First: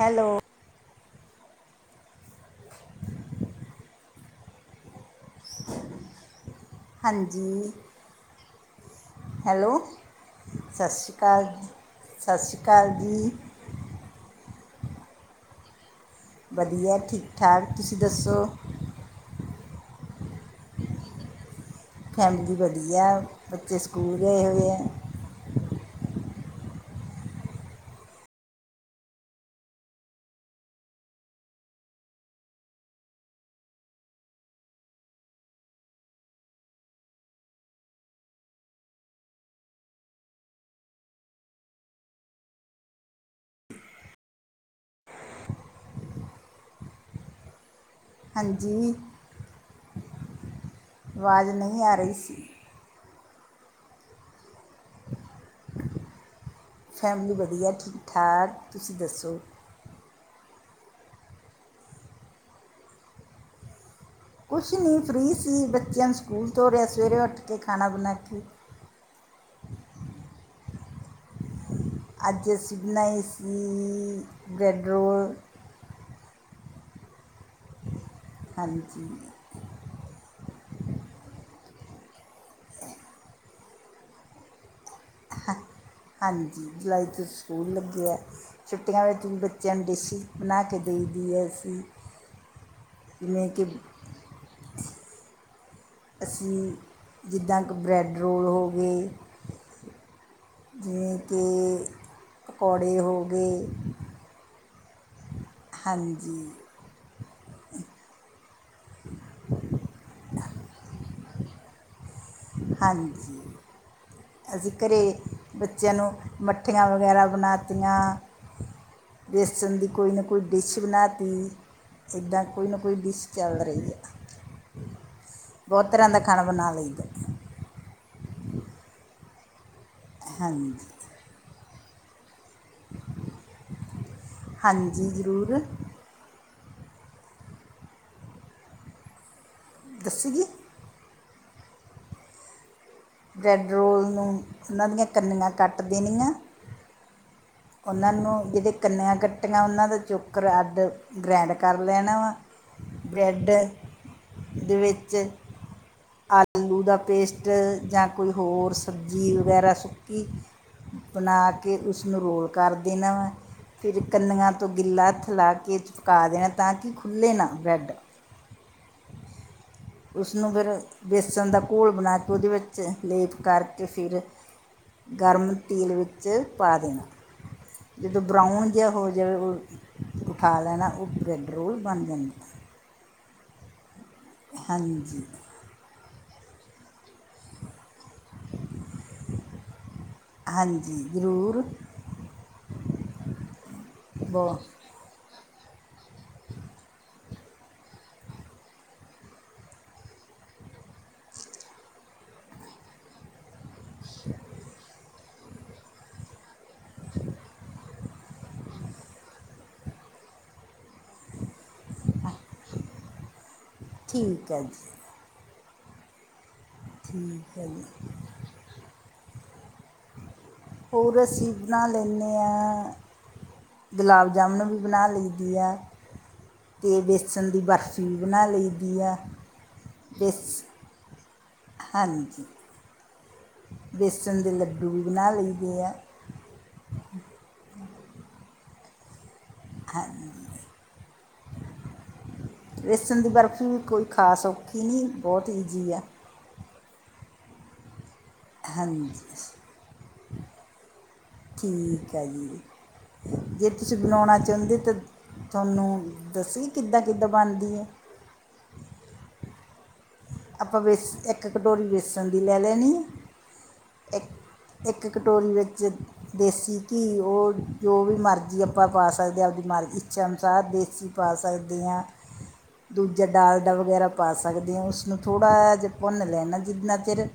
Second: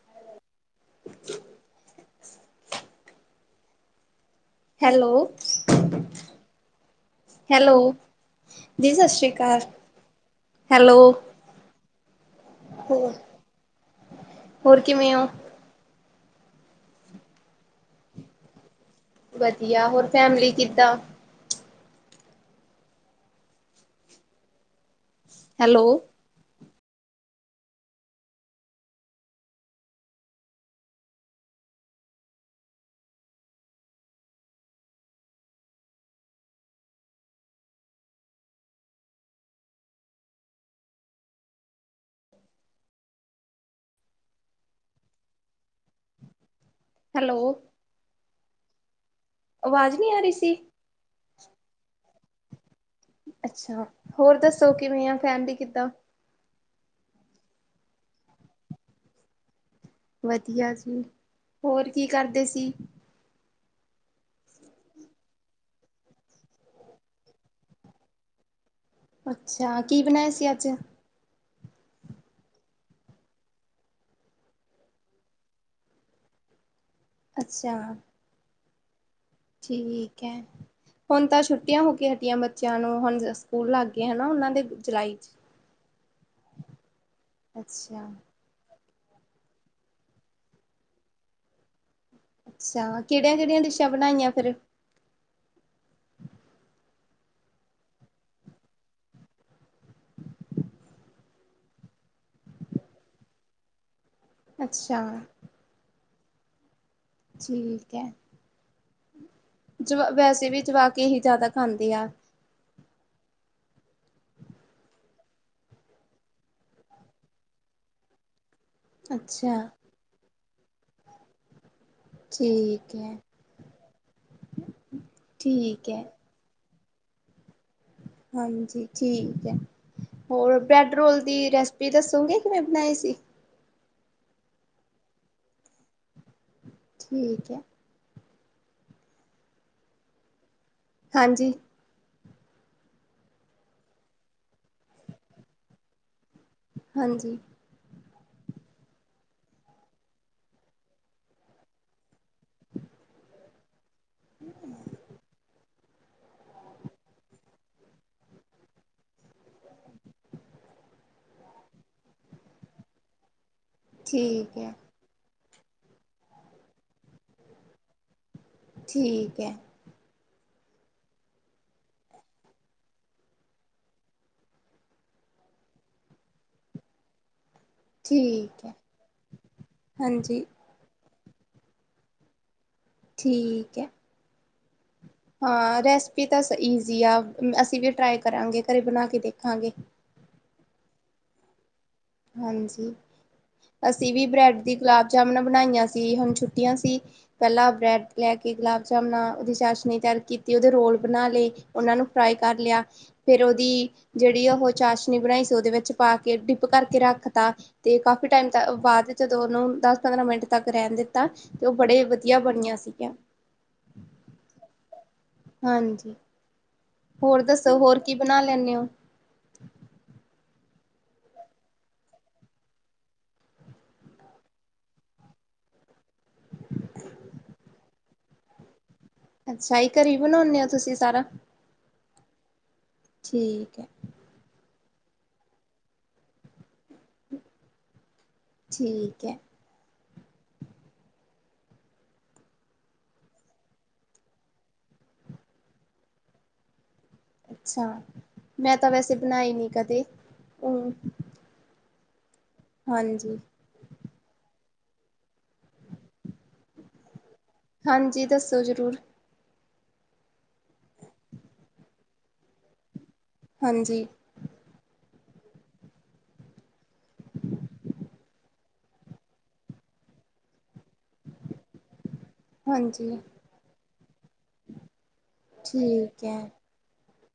Hello. [inaudible] Hello. ਹਾਂਜੀ। ਜੀ ਸਤਿ ਸ਼੍ਰੀ ਅਕਾਲ। ਹੈਲੋ ਸਤਿ ਹੈਲੋ ਸ਼੍ਰੀ ਅਕਾਲ-ਸਤਿ ਸ਼੍ਰੀ ਅਕਾਲ ਹੋਰ ਜੀ। ਹੋਰ ਕਿਵੇਂ ਹੋ? ਵਧੀਆ ਠੀਕ ਠਾਕ। ਤੁਸੀਂ ਦੱਸੋ? ਵਧੀਆ। ਹੋਰ ਫੈਮਲੀ ਕਿੱਦਾਂ? ਫੈਮਿਲੀ ਵਧੀਆ ਬੱਚੇ ਸਕੂਲ ਗਏ ਹੋਏ ਆ। ਹੈਲੋ। ਹੈਲੋ। ਹਾਂਜੀ। ਆਵਾਜ਼ ਨਹੀਂ ਆ ਰਹੀ ਸੀ? ਆਵਾਜ਼ ਨਹੀਂ ਆ ਰਹੀ ਸੀ। ਅੱਛਾ ਹੋਰ ਦੱਸੋ, ਕਿਵੇਂ ਆ ਫੈਮਲੀ ਕਿੱਦਾਂ? ਫੈਮਿਲੀ ਵਧੀਆ, ਠੀਕ ਠਾਕ, ਤੁਸੀਂ ਦੱਸੋ? ਵਧੀਆ ਜੀ, ਹੋਰ ਕੀ ਕਰਦੇ ਸੀ? ਕੁਛ ਨਹੀਂ, ਫਰੀ ਸੀ, ਬੱਚਿਆਂ ਨੂੰ ਸਕੂਲ ਤੋਰਿਆ ਸਵੇਰੇ, ਉੱਠ ਕੇ ਖਾਣਾ ਬਣਾ ਕੇ ਅੱਛਾ, ਕੀ ਬਣਾਇਆ ਏ ਸੀ ਅੱਜ? ਅੱਜ ਅਸੀਂ ਬਣਾਏ ਸੀ ਬ੍ਰੈਡ ਰੋਲ। ਅੱਛਾ। ਹਾਂਜੀ। ਠੀਕ ਏ। - ਹੁਣ ਤਾਂ ਛੁੱਟੀਆਂ ਹੋ ਕੇ ਹਟੀਆਂ ਬੱਚਿਆਂ ਨੂੰ, ਹੁਣ ਸਕੂਲ ਲੱਗ ਗਏ ਹਨਾ, ਉਹਨਾਂ ਦੇ ਜੁਲਾਈ 'ਚ। ਹਾਂਜੀ ਜੁਲਾਈ ਤੋਂ ਸਕੂਲ ਲੱਗੇ ਅੱਛਾ, ਐ। ਛੁੱਟੀਆਂ ਵਿੱਚ ਵੀ ਬੱਚਿਆਂ ਨੂੰ ਡਿਸ਼ਇਜ ਬਣਾ ਕੇ ਦੇ ਦੀ ਹੈਸੀਂ। ਅੱਛਾ, ਕਿਹੜੀਆਂ- ਕਿਹੜੀਆਂ ਡਿਸ਼ਾਂ ਬਣਾਈਆਂ ਫੇਰ। ਅਸੀਂ ਜਿੱਦਾਂ ਕਿ ਬਰੈਡ ਰੋਲ ਹੋਗੇ ਜਿਵੇਂ ਕਿ ਪਕੌੜੇ ਹੋ ਗਏ। ਅੱਛਾ। ਹਾਂਜੀ। ਠੀਕ ਐ। ਜਵਾ ਵੈਸੇ ਵੀ ਜਵਾਕ ਇਹੀ ਜਾਦਾ ਖਾਂਦੇ ਆ। ਹਾਂਜੀ, ਅਸੀਂ ਘਰੇ। ਬੱਚਿਆਂ ਨੂੰ ਮੱਠੀਆਂ ਵਗੈਰਾ ਬਣਾਤੀਆ। ਅੱਛਾ ਵੇਸ਼ਨ ਦੀ ਕੋਈ ਨਾ ਕੋਈ ਡਿਸ਼ ਬਣਾ ਤੀ। ਜੀਦਾਂ ਕੋਈ ਨਾ ਕੋਈ ਠੀਕ ਹੈ ਡਿਸ ਚੱਲ ਰਹੀ ਐ ਠੀਕ ਬੋਤ ਹੈ ਤਰਾ ਦਾ ਖਾਣਾ ਬਣਾ ਲਈਦਾ। ਹਾਂਜੀ ਠੀਕ ਐ ਹੋਰ ਹਾਂਜੀ ਬ੍ਰੈਡ ਰੋਲ ਦੀ ਰੈਸਪੀ ਦੱਸੋਗੇ ਕਿਵੇਂ ਬਣਾਈ ਸੀ। ਹਾਂਜੀ ਜ਼ਰੂਰ। ਠੀਕ ਐ। ਦੱਸੋਗੀ। ਹਾਂਜੀ। ਬਰੈੱਡ ਰੋਲ ਨੂੰ ਉਨਾ ਦੀਆ ਕੰਨੀਆ ਕੱਟ ਦੇਣੀਆ। ਹਾਂਜੀ। ਉਨਾਂ ਨੂੰ ਜਿਹਦੇ ਕੰਨਿਆਂ ਕੱਟੀਆਂ ਉਨਾਂ ਦਾ ਚੋਕਰ ਅੱਡ ਗ੍ਰੈਂਡ ਕਰ ਲੈਣਾ ਵਾ ਬ੍ਰੈੱਡ ਦੇ ਵਿੱਚ ਆ ਲੂ ਦਾ ਪੇਸਟ ਜਾਂ ਕੋਈ ਹੋਰ ਸਬਜ਼ੀ ਵਗੈਰਾ ਸੁੱਕੀ ਬਣਾ ਕੇ ਉਸਨੂੰ ਰੋਲ ਕਰ ਦੇਨਾ ਵਾ ਫਿਰ ਕੰਨੀਆਂ ਠੀਕ ਤੋਂ ਹੈ ਗਿੱਲਾ ਹੱਥ ਲਾ ਕੇ ਕਾ ਦੇਣਾ ਤਾਂ ਕਿ ਖੁੱਲੇ ਨਾ ਬਰੈੱਡ। ਠੀਕ ਐ। ਉਸਨੂੰ ਫਿਰ ਬੇਸਣ ਦਾ ਘੋਲ ਬਣਾ ਕੇ ਉਦੇ ਵਿੱਚ ਲੇਪ ਕਰਕੇ ਫਿਰ ਗਰਮ ਤੇਲ ਵਿੱਚ ਪਾ ਦੇਣਾ। ਜਦੋਂ ਠੀਕ ਬਰਾਊਨ ਹੈ ਜਿਆ ਹੋ ਜਾਵੇ ਹਾਂਜੀ ਉਠਾ ਲੈਣਾ ਉਹ ਬਰੈੱਡ ਰੋਲ ਬਣ ਜਾਂਦਾ। ਠੀਕ ਐ। ਹਾਂਜੀ। ਹਾਂ ਰੈਸਪੀ ਤਾ ਸ ਈਜ਼ੀ ਆ ਅਸੀਂ ਵੀ ਟਰਾਈ ਕਰਾਂਗੇ ਕਰੇ ਬਣਾ ਕੇ ਦੇਖਾਂਗੇ। ਹਾਂਜੀ ਜਰੂਰ। ਹਾਂਜੀ ਅਸੀਂ ਵੀ ਬਹੁ ਬ੍ਰੈਡ ਦੀ ਗੁਲਾਬ ਜਾਮਨਾ ਬਣਾਈਆਂ ਸੀ ਹੁਣ ਛੁੱਟੀਆ ਸੀ। ਪੈਲਾਂ ਬ੍ਰੈਡ ਲੈ ਕੇ ਗੁਲਾਬ ਜਾਮਨਾ ਉਦੀ ਚਾਸ਼ਨੀ ਤਿਆਰ ਕੀਤੀ ਉਹਦੇ ਰੋਲ ਬਣਾ ਲਏ। ਉਹਨਾ ਨੂੰ ਫਰਾਈ ਕਰ ਲਿਆ ਫੇਰ ਔਦੀ ਜੇੜੀ ਉਹ ਚਾਸ਼ਨੀ ਬਣਾਈ ਸੀ ਉਹਦੇ ਵਿੱਚ ਪਾ ਕੇ ਡਿੱ ਪ ਕਰਕੇ ਰੱਖ ਤ ਤੇ ਕਾਫੀ ਟਾਈਮ ਤ ਬਾਦ ਜਦੋਂ ਉਹਨੂੰ ਦਸ ਪੰਦਰਾਂ ਮਿੰਟ ਤੱਕ ਰਹਿਣ ਦਿੱਤਾ। ਤੇ ਉਹ ਬੜੇ ਵਧੀਆ ਬਣਿਆ ਸੀਗੀਆ। ਠੀਕ ਐ ਜੀ। ਹਾਂਜੀ ਹੋਰ ਠੀਕ ਹੈ ਦੱਸੋ ਜੀ ਹੋਰ ਕੀ ਬਣਾ ਲੈਂਨੇ ਓ? ਹੋਰ ਅਸੀ ਬਣਾ ਲੈਂਨੇ ਆ ਗੁਲਾਬ ਜਾਮੁਨੂ ਵੀ ਬਣਾ ਲਈ ਦੇ ਆ। ਤੇ ਬੇਸਣ ਦੀ ਬਰਫ਼ੀ ਵੀ ਬਣਾ ਲਈ ਦੀ ਆ। ਅੱਛਾ ਜੀ ਕਰੇ ਬੇਸ ਬਣਾਉਣੇ ਹੋ ਤੁਸੀਂ ਸਾਰਾ। ਹਾਂਜੀ। ਠੀਕ ਐ। ਬੇਸਣ ਦੇ ਲੱਡੂ ਵੀ ਬਣਾ ਲਈ ਦੇ ਆ। ਠੀਕ ਐ। ਹਾਂ [unintelligible] ਵੇਸਨ ਦੀ ਬਰਫ਼ੀ ਵੀ ਕੋਈ ਖਾਸ ਔਖੀ ਨੀ ਬੋਤ ਈਜ਼ੀ ਆ। ਅੱਛਾ ਮੈਂ ਤਾਂ ਵੈਸੇ ਹਾਂਜੀ ਬਣਾਈ ਨੀ ਕਦੇ ਹ ਠੀਕ ਐ ਜੀ। ਹਾਂਜੀ। ਤੁਸੀ ਬਣਾਉਣਾ ਚਾਹੁੰਦੇ ਤਾਂ, ਥੋਨੂੰ ਦੱਸੀਏ ਕਿੱਦਾਂ-ਕਿੱਦਾਂ ਬਣਦੀ ਹੈ ਹਾਂਜੀ, ਦੱਸੋ ਜ਼ਰੂਰ। ਆਪਾਂ ਵੇਸ, ਇੱਕ ਕਟੋਰੀ ਬੇਸਣ ਦੀ ਲੈ ਲੈਣੀ। ਹਾਂਜੀ। ਇੱਕ, ਇੱਕ ਕਟੋਰੀ ਵਿੱਚ ਦੇਸੀ ਘੀ ਉਹ ਜੋ ਵੀ ਮਰਜ਼ੀ ਆਪਾਂ ਪਾ ਸਕਦੇ ਆ, ਉਹਦੀ ਮਰਜ਼ ਇੱਛਾ ਅਨੁਸਾਰ ਦੇਸੀ ਪਾ ਸਕਦੀ ਆਂ। ਹਾਂਜੀ ਦੂਜਾ ਡਾਲਡਾ ਵਗੈਰਾ ਪਾ ਸਕਦੇ ਆਂ, ਉਸਨੂੰ ਥੋੜ੍ਹਾ ਜਿਹਾ ਠੀਕ ਭੁੰਨ ਐ। ਲੈਣਾ ਜਿੱਨਾ ਚਿਰ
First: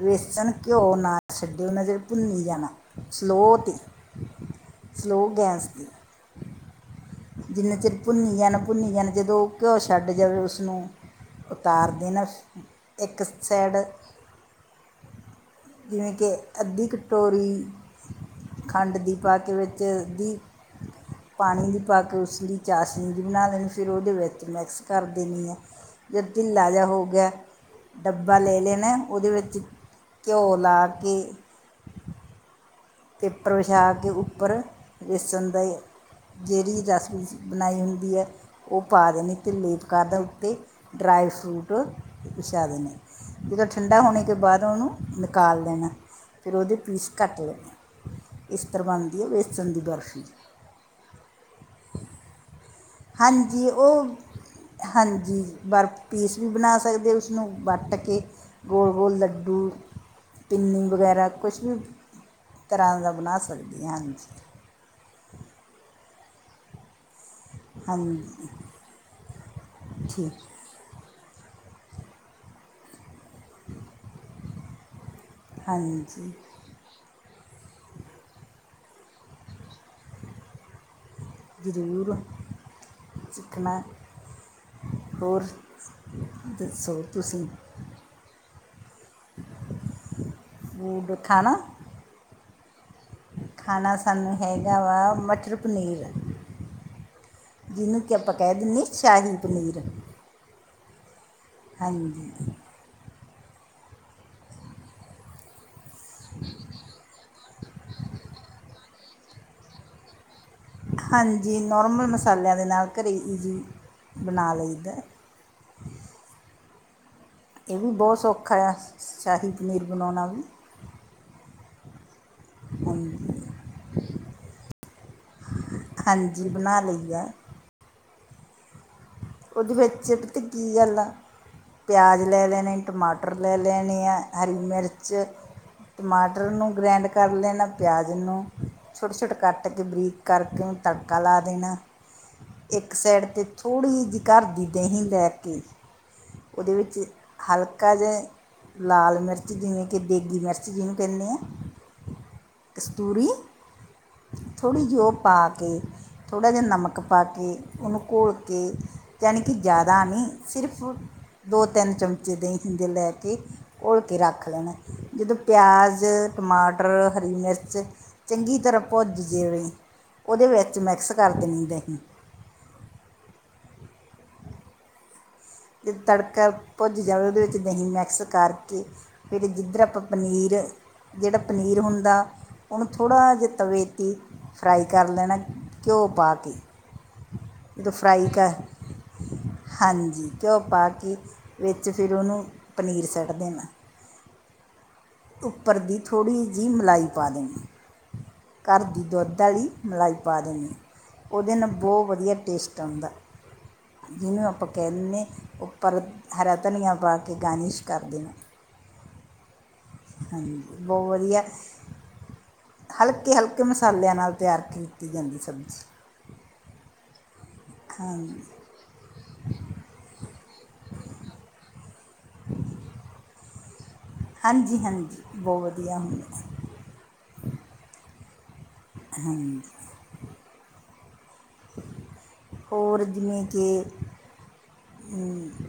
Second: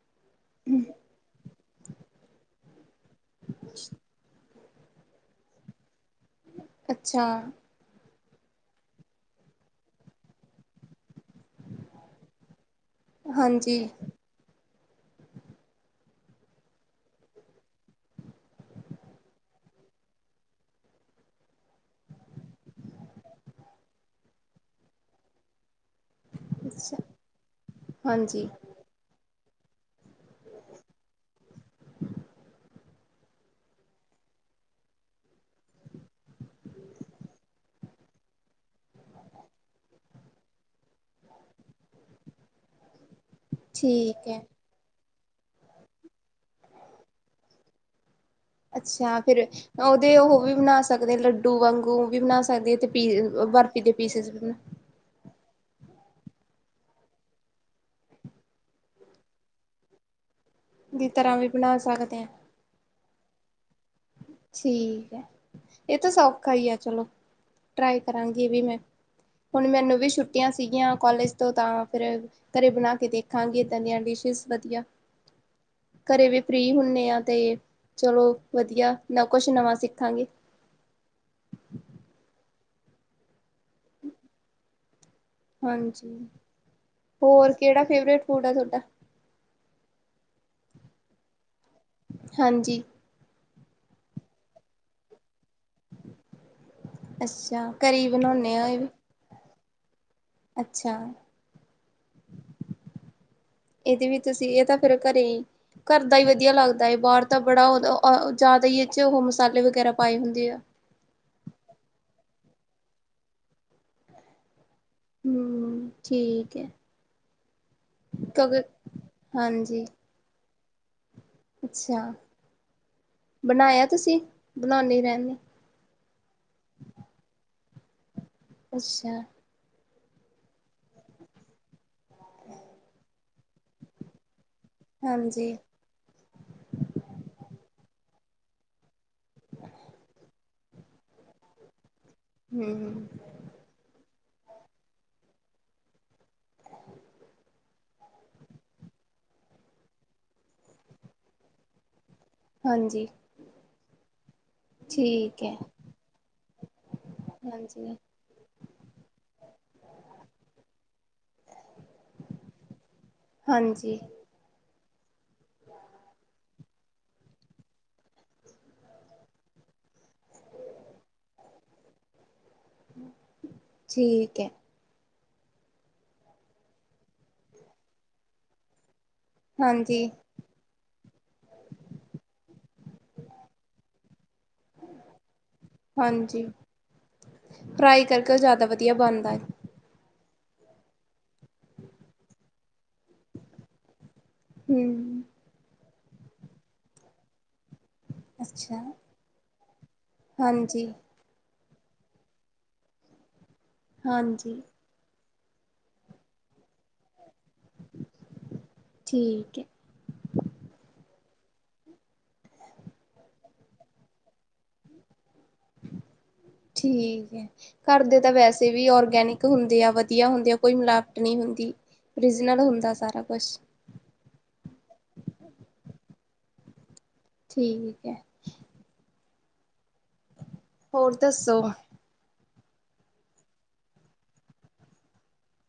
ਵੇਸਣ, ਘਿਓ ਨਾ ਛੱਡੇ ਉਹਨਾਂ ਚਰ ਭੁੰਨੀ ਜਾਣਾ, ਸਲੋਅ ਤੇ। ਸਲੋ ਗੈਸ ਤੇ। ਅੱਛਾ। ਜਿੰਨੇ ਚਿਰ ਭੁੰਨੀ ਜਾਣਾ, ਭੁੰਨੀ ਜਾਣਾ ਜਦੋਂ ਉਹ ਘਿਓ ਛੱਡ ਜਾਵੇ ਉਸਨੂੰ ਉਤਾਰ ਦੇਣਾ, ਇੱਕ ਸਾਈਡ ਹਾਂਜੀ, ਜਿਵੇਂ ਕਿ, ਅੱਧੀ ਕਟੋਰੀ ਖੰਡ ਦੀ ਪਾਕੇ ਵਿੱਚ, ਅੱਧੀ ਪਾਣੀ ਦੀ ਪਾਕੇ ਉਸ ਦੀ ਚਾਸ਼ਨੀ ਜੀ ਬਣਾ ਲੈਣੀ, ਫਿਰ ਉਹਦੇ ਵਿੱਚ ਮਿਕਸ ਕਰ ਦੇਣੀ ਆ। ਜਦੋ ਢਿੱਲਾ ਜਿਹਾ ਅੱਛਾ, ਹੋਗਿਆ, ਡੱਬਾ ਹਾਂਜੀ ਲੈ ਲੈਣਾ ਉਹਦੇ ਵਿੱਚ ਘਿਓ ਲਾਕੇ ਪੇਪਰ ਵਿਛਾਕੇ ਉੱਪਰ, ਬੇਸਣ ਦਾ ਏ ਜੇੜੀ ਰੈਸਪੀਜ ਬਣਾਈ ਹੁੰਦੀ ਐ, ਉਹ ਪਾ ਦੇਣੀ ਤੇ ਲੇਪ ਕਰ ਦੇ ਉੱਤੇ। ਡਰਾਈ-ਫਰੂਟ ਬਿਛਾ ਦੇਨੇ, ਜਦੋਂ ਠੰਡਾ ਹੋਣੇ ਠੀਕ [inaudible] ਐ। ਬਾਦ ਓਨੂੰ ਨਿਕਾਲ ਦੇਣਾ, ਫਿਰ ਓਦੇ ਪੀਸ ਕੱਟ ਲੈਣੇ। ਇਸ ਤਰ੍ਹਾਂ ਅੱਛਿਆ ਬਣਦੀ ਹੈ ਫਿਰ, ਬੇਸਣ ਦੀ ਓਦੇ ਬਰਫੀ ਉਹ ਵੀ ਬਣਾ ਸਕਦੇ ਲੱਡੂ ਵਾਂਗੂ ਵੀ ਬਣਾ ਸਕਦੇ ਆ, ਤੇ ਪੀ ਹਾਂਜੀ ਬਰਫ਼ੀ ਦੇ ਉਹ ਪੀਸਿਜ ਵੀ ਹਾਂਜੀ, ਬਰਫ ਪੀਸ ਵੀ ਬਣਾ ਸਕਦੇ, ਉਸਨੂੰ ਵੱਟ ਕੇ ਗੋਲ-ਗੋਲ ਲੱਡੂ, ਪਿੰਨੀ ਦੀ ਵਗੈਰਾ ਤਰ੍ਹਾਂ ਕੁਛ ਬਣਾ ਵੀ ਸਕਦੇ ਆ, ਤਰ੍ਹਾਂ ਦਾ ਬਣਾ ਸਕਦੇ ਆ, ਹਾਂਜੀ। ਠੀਕ ਐ, ਇਹ ਤਾਂ ਸੌਖਾ ਈ ਆ ਚਲੋ। ਟ੍ਰਾਈ ਕਰਾਂਗੀ ਹਾਂਜੀ ਏਹ ਵੀ ਮੈਂ, ਹੁਣ ਮੈਨੂੰ ਵੀ ਠੀਕ ਛੁੱਟੀਆਂ ਸੀਗੀਆਂ ਕੋਲੇਜ ਤੋਂ ਤਾਂ ਫਿਰ ਘਰੇ ਬਣਾਕੇ ਦੇਖਾਂਗੇ, ਏਦਾ ਦੀਆਂ ਡਿਸ਼ਿਜ ਵਧੀਆ। ਘਰੇ ਹਾਂਜੀ ਵੀ ਫ੍ਰੀ ਹੁੰਨੇ ਆ ਤੇ, ਚਲੋ ਵਧੀਆ, ਨਾ ਕੁਛ ਨਵਾਂ ਸਿੱਖਾਂਗੇ। ਜਰੂਰ, ਸਿੱਖਣਾ। ਹੋਰ, ਹਾਂਜੀ ਦੱਸੋ ਤੁਸੀਂ? ਹੋਰ ਕਿਹੜਾ ਫੇਵਰੇਟ ਫੂਡ ਆ, ਥੋਡਾ? ਫੂਡ ਖਾਣਾ? ਹਾਂਜੀ। ਖਾਨਾ ਸਾਨੂੰ ਹੇਗਾ ਵਾ, ਮਟਰ ਪਨੀਰ, ਅੱਛਾ ਘਰੇ ਜੀਨੂੰ ਹੀ ਕੀ ਆਪਾਂ ਕਹਿ ਬਣਾਉਣੇ ਆ ਇਹ ਦਿੰਨੇ ਵੀ ਸ਼ਾਹੀ-ਪਨੀਰ। ਅੱਛਾ। ਹਾਂਜੀ। ਏਦੇ ਵਿਚ ਅਸੀ, ਇਹ ਤਾਂ ਫਿਰ ਘਰੇ ਈ ਘਰ ਦਾ ਈ ਵਧੀਆ ਲੱਗਦਾ ਏ, ਬਾਹਰ ਤਾਂ ਬੜਾ ਜਾਦਾ ਈ ਏ'ਚ ਓ ਮਸਾਲੇ ਵਗੈਰਾ ਪਾਏ ਹੁੰਦੇ ਆ। ਹਾਂਜੀ, ਨੌਰਮਲ ਮਸਾਲਿਆਂ ਦੇ ਨਾਲ ਘਰੇ ਈਜੀ ਬਣਾ ਲਈਦਾ। ਹੂੰ, ਠੀਕ ਐ। ਇਹ ਵੀ ਬੋਤ ਸੌਖਾ ਯਾ, ਸ਼ਾਹੀ-ਪਨੀਰ ਹਾਂਜੀ ਬਣਾਉਣਾ। ਅੱਛਾ ਹਾਂਜੀ ਬਣਾਇਆ ਤੁਸੀਂ ਬਣੋਨੇ ਈ ਰੇਨੇ ਹਾਂਜੀ ਬਣਾ ਲਈ ਦਾ। ਅੱਛਾ ਓਦੇ ਵਿੱਚ ਪਤਾ ਕੀ ਗੱਲ ਆ ਪਿਆਜ਼ ਲੈ ਲੈਣੇ, ਟਮਾਟਰ ਲੈ ਲੈਣੇ ਆ ਹਰੀ ਮਿਰਚ ਚ, ਹਾਂਜੀ ਟਮਾਟਰ ਨੂੰ ਗ੍ਰੈਂਡ ਕਰ ਲੈਣਾ ਪਿਆਜ਼ ਨੂੰ ਛੋਟੇ- ਛੋਟੇ ਕੱਟ ਕੇ ਬਰੀਕ ਕਰਕੇ ਓਨੂੰ ਤੜਕਾ ਲਾ ਦੇਣਾ। ਇੱਕ ਹਮ ਸੈਡ ਤੇ ਥੋੜ੍ਹੀ ਜੀ ਘਰ ਦੀ ਦਹੀਂ ਲੈ ਕੇ ਓਦੇ ਵਿੱਚ ਹਲਕਾ ਜਿਆ ਲਾਲ ਮਿਰਚ ਜਿਮੇ ਕੇ ਦੇਗੀ ਮਿਰਚ ਜੀਨੂੰ ਕੇਨੇ ਆ। ਹਾਂਜੀ ਕਸਤੂਰੀ। ਥੋੜ੍ਹੀ ਜੀ ਉਹ ਪਾ ਠੀਕ ਹੈ ਕੇ, ਥੋੜ੍ਹਾ ਜਿਆ ਨਮਕ ਪਾ ਕੇ ਹਾਂਜੀ ਉਹਨੂੰ ਘੋਲ ਕੇ ਜਾਦਾ ਨੀ, ਸਿਰਫ ਦੋ- ਤਿੰਨ ਚਮਚੇ ਦਹੀਂ ਦੇ ਲੈਕੇ ਹਾਂਜੀ ਘੋਲ ਕੇ ਰੱਖ ਲੈਣਾ, ਜਦੋਂ ਪਿਆਜ਼, ਟਮਾਟਰ, ਹਰੀ ਮਿਰਚ ਚੰਗੀ ਤਰ੍ਹਾਂ ਭੁੱਜ ਜਵੇ, ਓਦੇ ਵਿੱਚ ਮਿਕਸ ਕਰ ਦੇਣੀ ਆ ਦਹੀਂ। ਠੀਕ ਐ। ਜੇ ਤੜਕਾ ਭੁੱਜ ਜਾਵੇ ਓਦੇ ਵਿੱਚ ਦਹੀਂ ਮਿਕਸ ਕਰਕੇ ਫਿਰ ਜਿੱਧਰ ਆਪਾਂ ਹਾਂਜੀ ਪਨੀਰ। ਜੇੜਾ ਪਨੀਰ ਹੁੰਦਾ, ਓਨੂੰ ਥੋੜ੍ਹਾ ਜਿਆ ਤਵੇ ਤੇ ਈ ਫਰਾਈ ਕਰ ਲੈਣਾ, ਘਿਓ ਪਾ ਹਾਂਜੀ ਕੇ ਜਦੋਂ ਫਰਾਈ ਕਰਕੇ ਉਹ ਕਹ, ਜ਼ਿਆਦਾ ਵਧੀਆ ਬਣਦਾ ਹੈ ਹਾਂਜੀ ਘਿਓ ਪਾ ਕੇ ਵਿੱਚ ਫਿਰ ਓਨੂੰ ਪਨੀਰ ਸਿੱਟ ਦੇਣਾ। ਹਮ ਉਪਰ ਦੀ ਥੋੜ੍ਹੀ ਜਿਹੀ ਮਲਾਈ ਪਾ ਦੇਣੀ ਆ। ਘਰ ਅੱਛਾ ਦੀ ਦੁੱਧ ਆਲੀ ਮਲਾਈ ਪਾ ਦੇਨੀ ਆ। ਹਾਂਜੀ ਉਹਦੇ ਨਾਲ ਬਹੁਤ ਵਧੀਆ ਟੇਸਟ ਆਂਦਾ ਜਿਹਨੂੰ ਹਾਂਜੀ ਆਪਾਂ ਨਾ ਦਿੰਨੇ ਆ ਉੱਪਰ ਹਰਾ ਧਨੀਆ ਪਾ ਕੇ ਗਾਰਨਿਸ਼ ਕਰ ਦਿੰਨੇ ਨੇ। ਠੀਕ ਹੈ। ਹਾਂਜੀ ਬਹੁਤ ਵਧੀਆ ਹਲਕੇ ਹਲਕੇ ਮਸਾਲਿਆਂ ਨਾਲ ਤਿਆਰ ਕੀਤੀ ਜਾਂਦੀ ਸਬਜ਼ੀ। ਠੀਕ ਹੈ ਘਰਦੇ ਤਾਂ ਹਾਂਜੀ ਵੈਸੇ ਵੀ ਔਰਗੈਨਿਕ ਹੁੰਦੇ ਆ ਵਧੀਆ ਹੁੰਦੇ ਆ ਕੋਈ ਮਿਲਾਵਟ ਨਹੀਂ ਹੁੰਦੀ। ਓਰੀਜਨਲ ਹੁੰਦਾ ਸਾਰਾ ਕੁਛ। ਹਾਂਜੀ ਹਾਂਜੀ ਬਹੁਤ ਵਧੀਆ ਹੁੰਦੇ ਠੀਕ ਐ। ਹਾਂਜੀ ਹੋਰ ਦੱਸੋ? ਹੋਰ ਜਿਵੇਂ ਕਿ ਹੂੰ [inaudible]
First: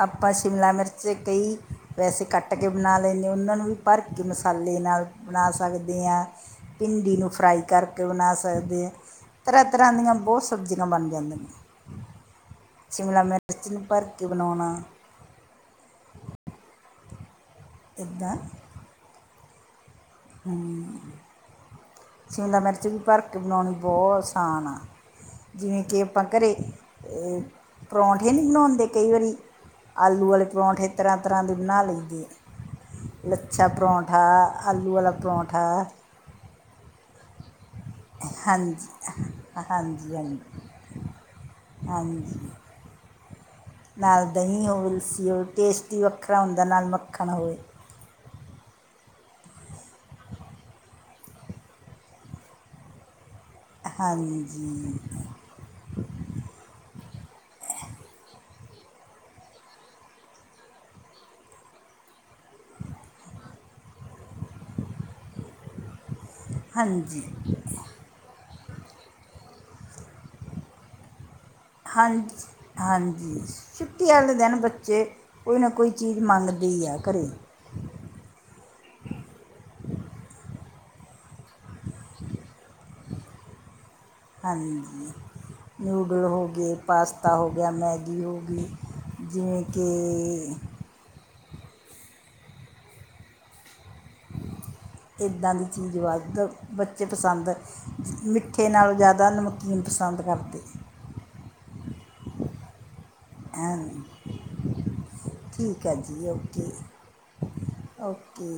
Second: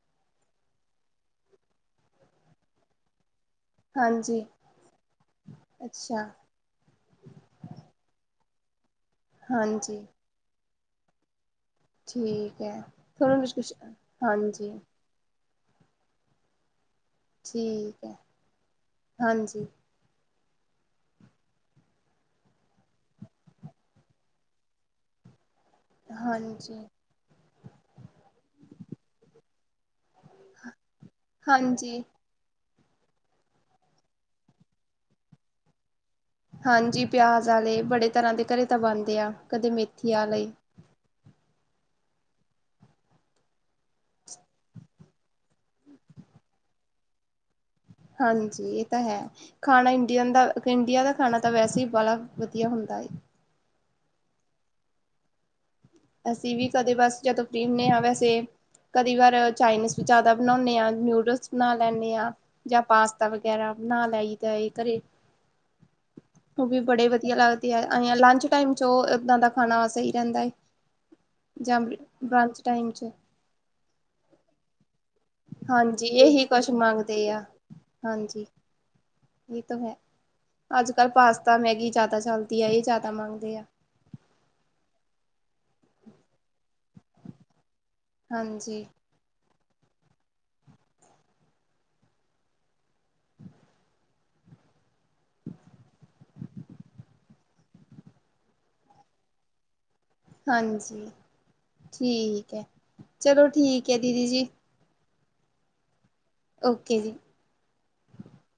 ਆਪਾਂ ਸ਼ਿਮਲਾ ਮਿਰਚ ਕਈ ਵੈਸੇ ਕੱਟ ਬਣਾ ਲੈਂਦੇ ਉਹਨਾਂ ਨੂੰ ਵੀ ਭਰ ਕੇ ਹਾਂਜੀ ਮਸਾਲੇ ਨਾਲ ਬਣਾ ਸਕਦੇ ਆਂ। ਅੱਛਾ ਭਿੰਡੀ ਨੂੰ ਫਰਾਈ ਕਰਕੇ ਬਣਾ ਸਕਦੇ ਆ ਤਰ੍ਹਾਂ ਤਰ੍ਹਾਂ ਹਾਂਜੀ ਦੀਆਂ ਬਹੁਤ ਸਬਜ਼ੀਆਂ ਬਣ ਜਾਂਦੀਆਂ ਨੇ। ਠੀਕ ਹੈ ਤਹਾਨੂੰ ਕੁ ਕੁਛ ਨੂੰ ਭਰ [inaudible] ਕੇ ਹਾਂਜੀ ਬਣਾਉਣਾ ਠੀਕ ਐ ਇੱਦਾਂ [inaudible] ਹਾਂਜੀ ਹਮ [inaudible] ਸ਼ਿਮਲਾ ਮਿਰਚ ਵੀ ਭਰ ਕੇ ਬਣਾਉਣੀ ਬਹੁਤ ਆਸਾਨ ਆ ਜਿਵੇਂ ਕਿ ਆਪਾਂ ਘਰੇ ਹਾਂਜੀ ਏ ਪਰੌਂਠੇ ਨਹੀਂ ਬਣਾਉਂਦੇ ਕਈ ਵਾਰੀ। ਆਲੂ ਵਾਲੇ ਪਰੌਂਠੇ ਤਰ੍ਹਾਂ - ਤਰ੍ਹਾਂ ਦੇ ਬਣਾ ਹਾਂਜੀ ਲਈਦੇ। ਲੱਛਾ ਪਰੌਂਠਾ ਆ, ਆਲੂ ਵਾਲਾ ਪਰੌਂਠਾ ਆ। ਹਾਂਜੀ ਪਿਆਜ਼ ਆਲੇ ਬੜੇ ਤਰ੍ਹਾਂ ਦੇ ਘਰੇ ਤਾਂ ਹਾਂਜੀ ਬਣਦੇ ਆ ਕਦੇ ਮੇਥੀ ਹਾਂਜੀ ਆਲੇ। ਹਾਂਜੀ ਹਾਂਜੀ ਨਾਲ ਦਹੀਂ ਓਟਸ ਟੇਸਟ ਹੀ ਵੱਖਰਾ ਹੁੰਦਾ ਨਾਲ ਮੱਖਣ ਹੋਵੇ। ਹਾਂਜੀ ਇਹ ਤਾਂ ਹੈ। ਖਾਣਾ ਇੰਡੀਅਨ ਦਾ ਇੰਡੀਆ ਦਾ ਖਾਣਾ ਤਾਂ ਵੈਸੇ ਹੀ ਵਾਲਾ ਵਧੀਆ ਹੁੰਦਾ ਹੈ। ਹਾਂਜੀ ਅਸੀਂ ਵੀ ਕਦੇ ਬਸ ਜਦੋਂ ਫਰੀ ਹੁੰਦੇ ਹਾਂ ਵੈਸੇ ਕਈ ਵਾਰ ਚਾਈਨੀਜ਼ ਵੀ ਜ਼ਿਆਦਾ ਬਣਾਉਂਦੇ ਆ ਨੂਡਲਸ ਬਣਾ ਲੈਂਦੇ ਆ। ਜਾਂ ਪਾਸਤਾ ਵਗੈਰਾ ਬਣਾ ਲਈਦਾ ਏ ਘਰੇ ਉਹ ਵੀ ਬੜੇ ਹਾਂਜੀ ਵਧੀਆ ਲੱਗਦੇ ਐ ਲੰਚ ਟਾਈਮ ਚ ਉਹ ਇਦਾਂ ਦਾ ਖਾਣਾ ਸਹੀ ਰਹਿੰਦਾ ਹੈ। ਹਾਂਜੀ ਟਾਈਮ 'ਚ ਹਾਂਜੀ ਛੁੱਟੀ ਵਾਲੇ ਦਿਨ ਬੱਚੇ ਕੋਈ ਨਾ ਕੋਈ ਹਾਂਜੀ ਚੀਜ਼ ਇਹੀ ਮੰਗਦੇ ਕੁਛ ਹੀ ਘਰ ਮੰਗਦੇ ਆ ਹਾਂਜੀ ਇਹ ਤਾਂ ਹੈ ਅੱਜ ਕੱਲ ਪਾਸਤਾ ਮੈਗੀ ਜ਼ਿਆਦਾ ਚਲਦੀ ਆ ਇਹ ਜ਼ਿਆਦਾ ਮੰਗਦੇ ਆ। ਹਾਂਜੀ ਨਿਊਡਲ ਹੋ ਗਏ ਪਾਸਤਾ ਹੋ ਗਿਆ ਮੈਗੀ ਹੋ ਗਈ। ਹਾਂਜੀ ਜਿਵੇਂ ਕੇ ਇੱਦਾਂ ਦੀ ਚੀਜ਼ ਵੱਧ ਬੱਚੇ ਪਸੰਦ ਮਿੱਠੇ ਨਾਲੋ ਜ਼ਿਆਦਾ ਨਮਕੀਨ ਪਸੰਦ ਕਰਦੇ ਹਾਂਜੀ ਠੀਕ ਹੈ। ਚਲੋ ਐ ਠੀਕ ਹੈ ਨੇ ਦੀਦੀ ਜੀ ਠੀਕ ਹੈ ਜੀ ਉਹ ਓਕੇ ਜੀ ਓਕੇ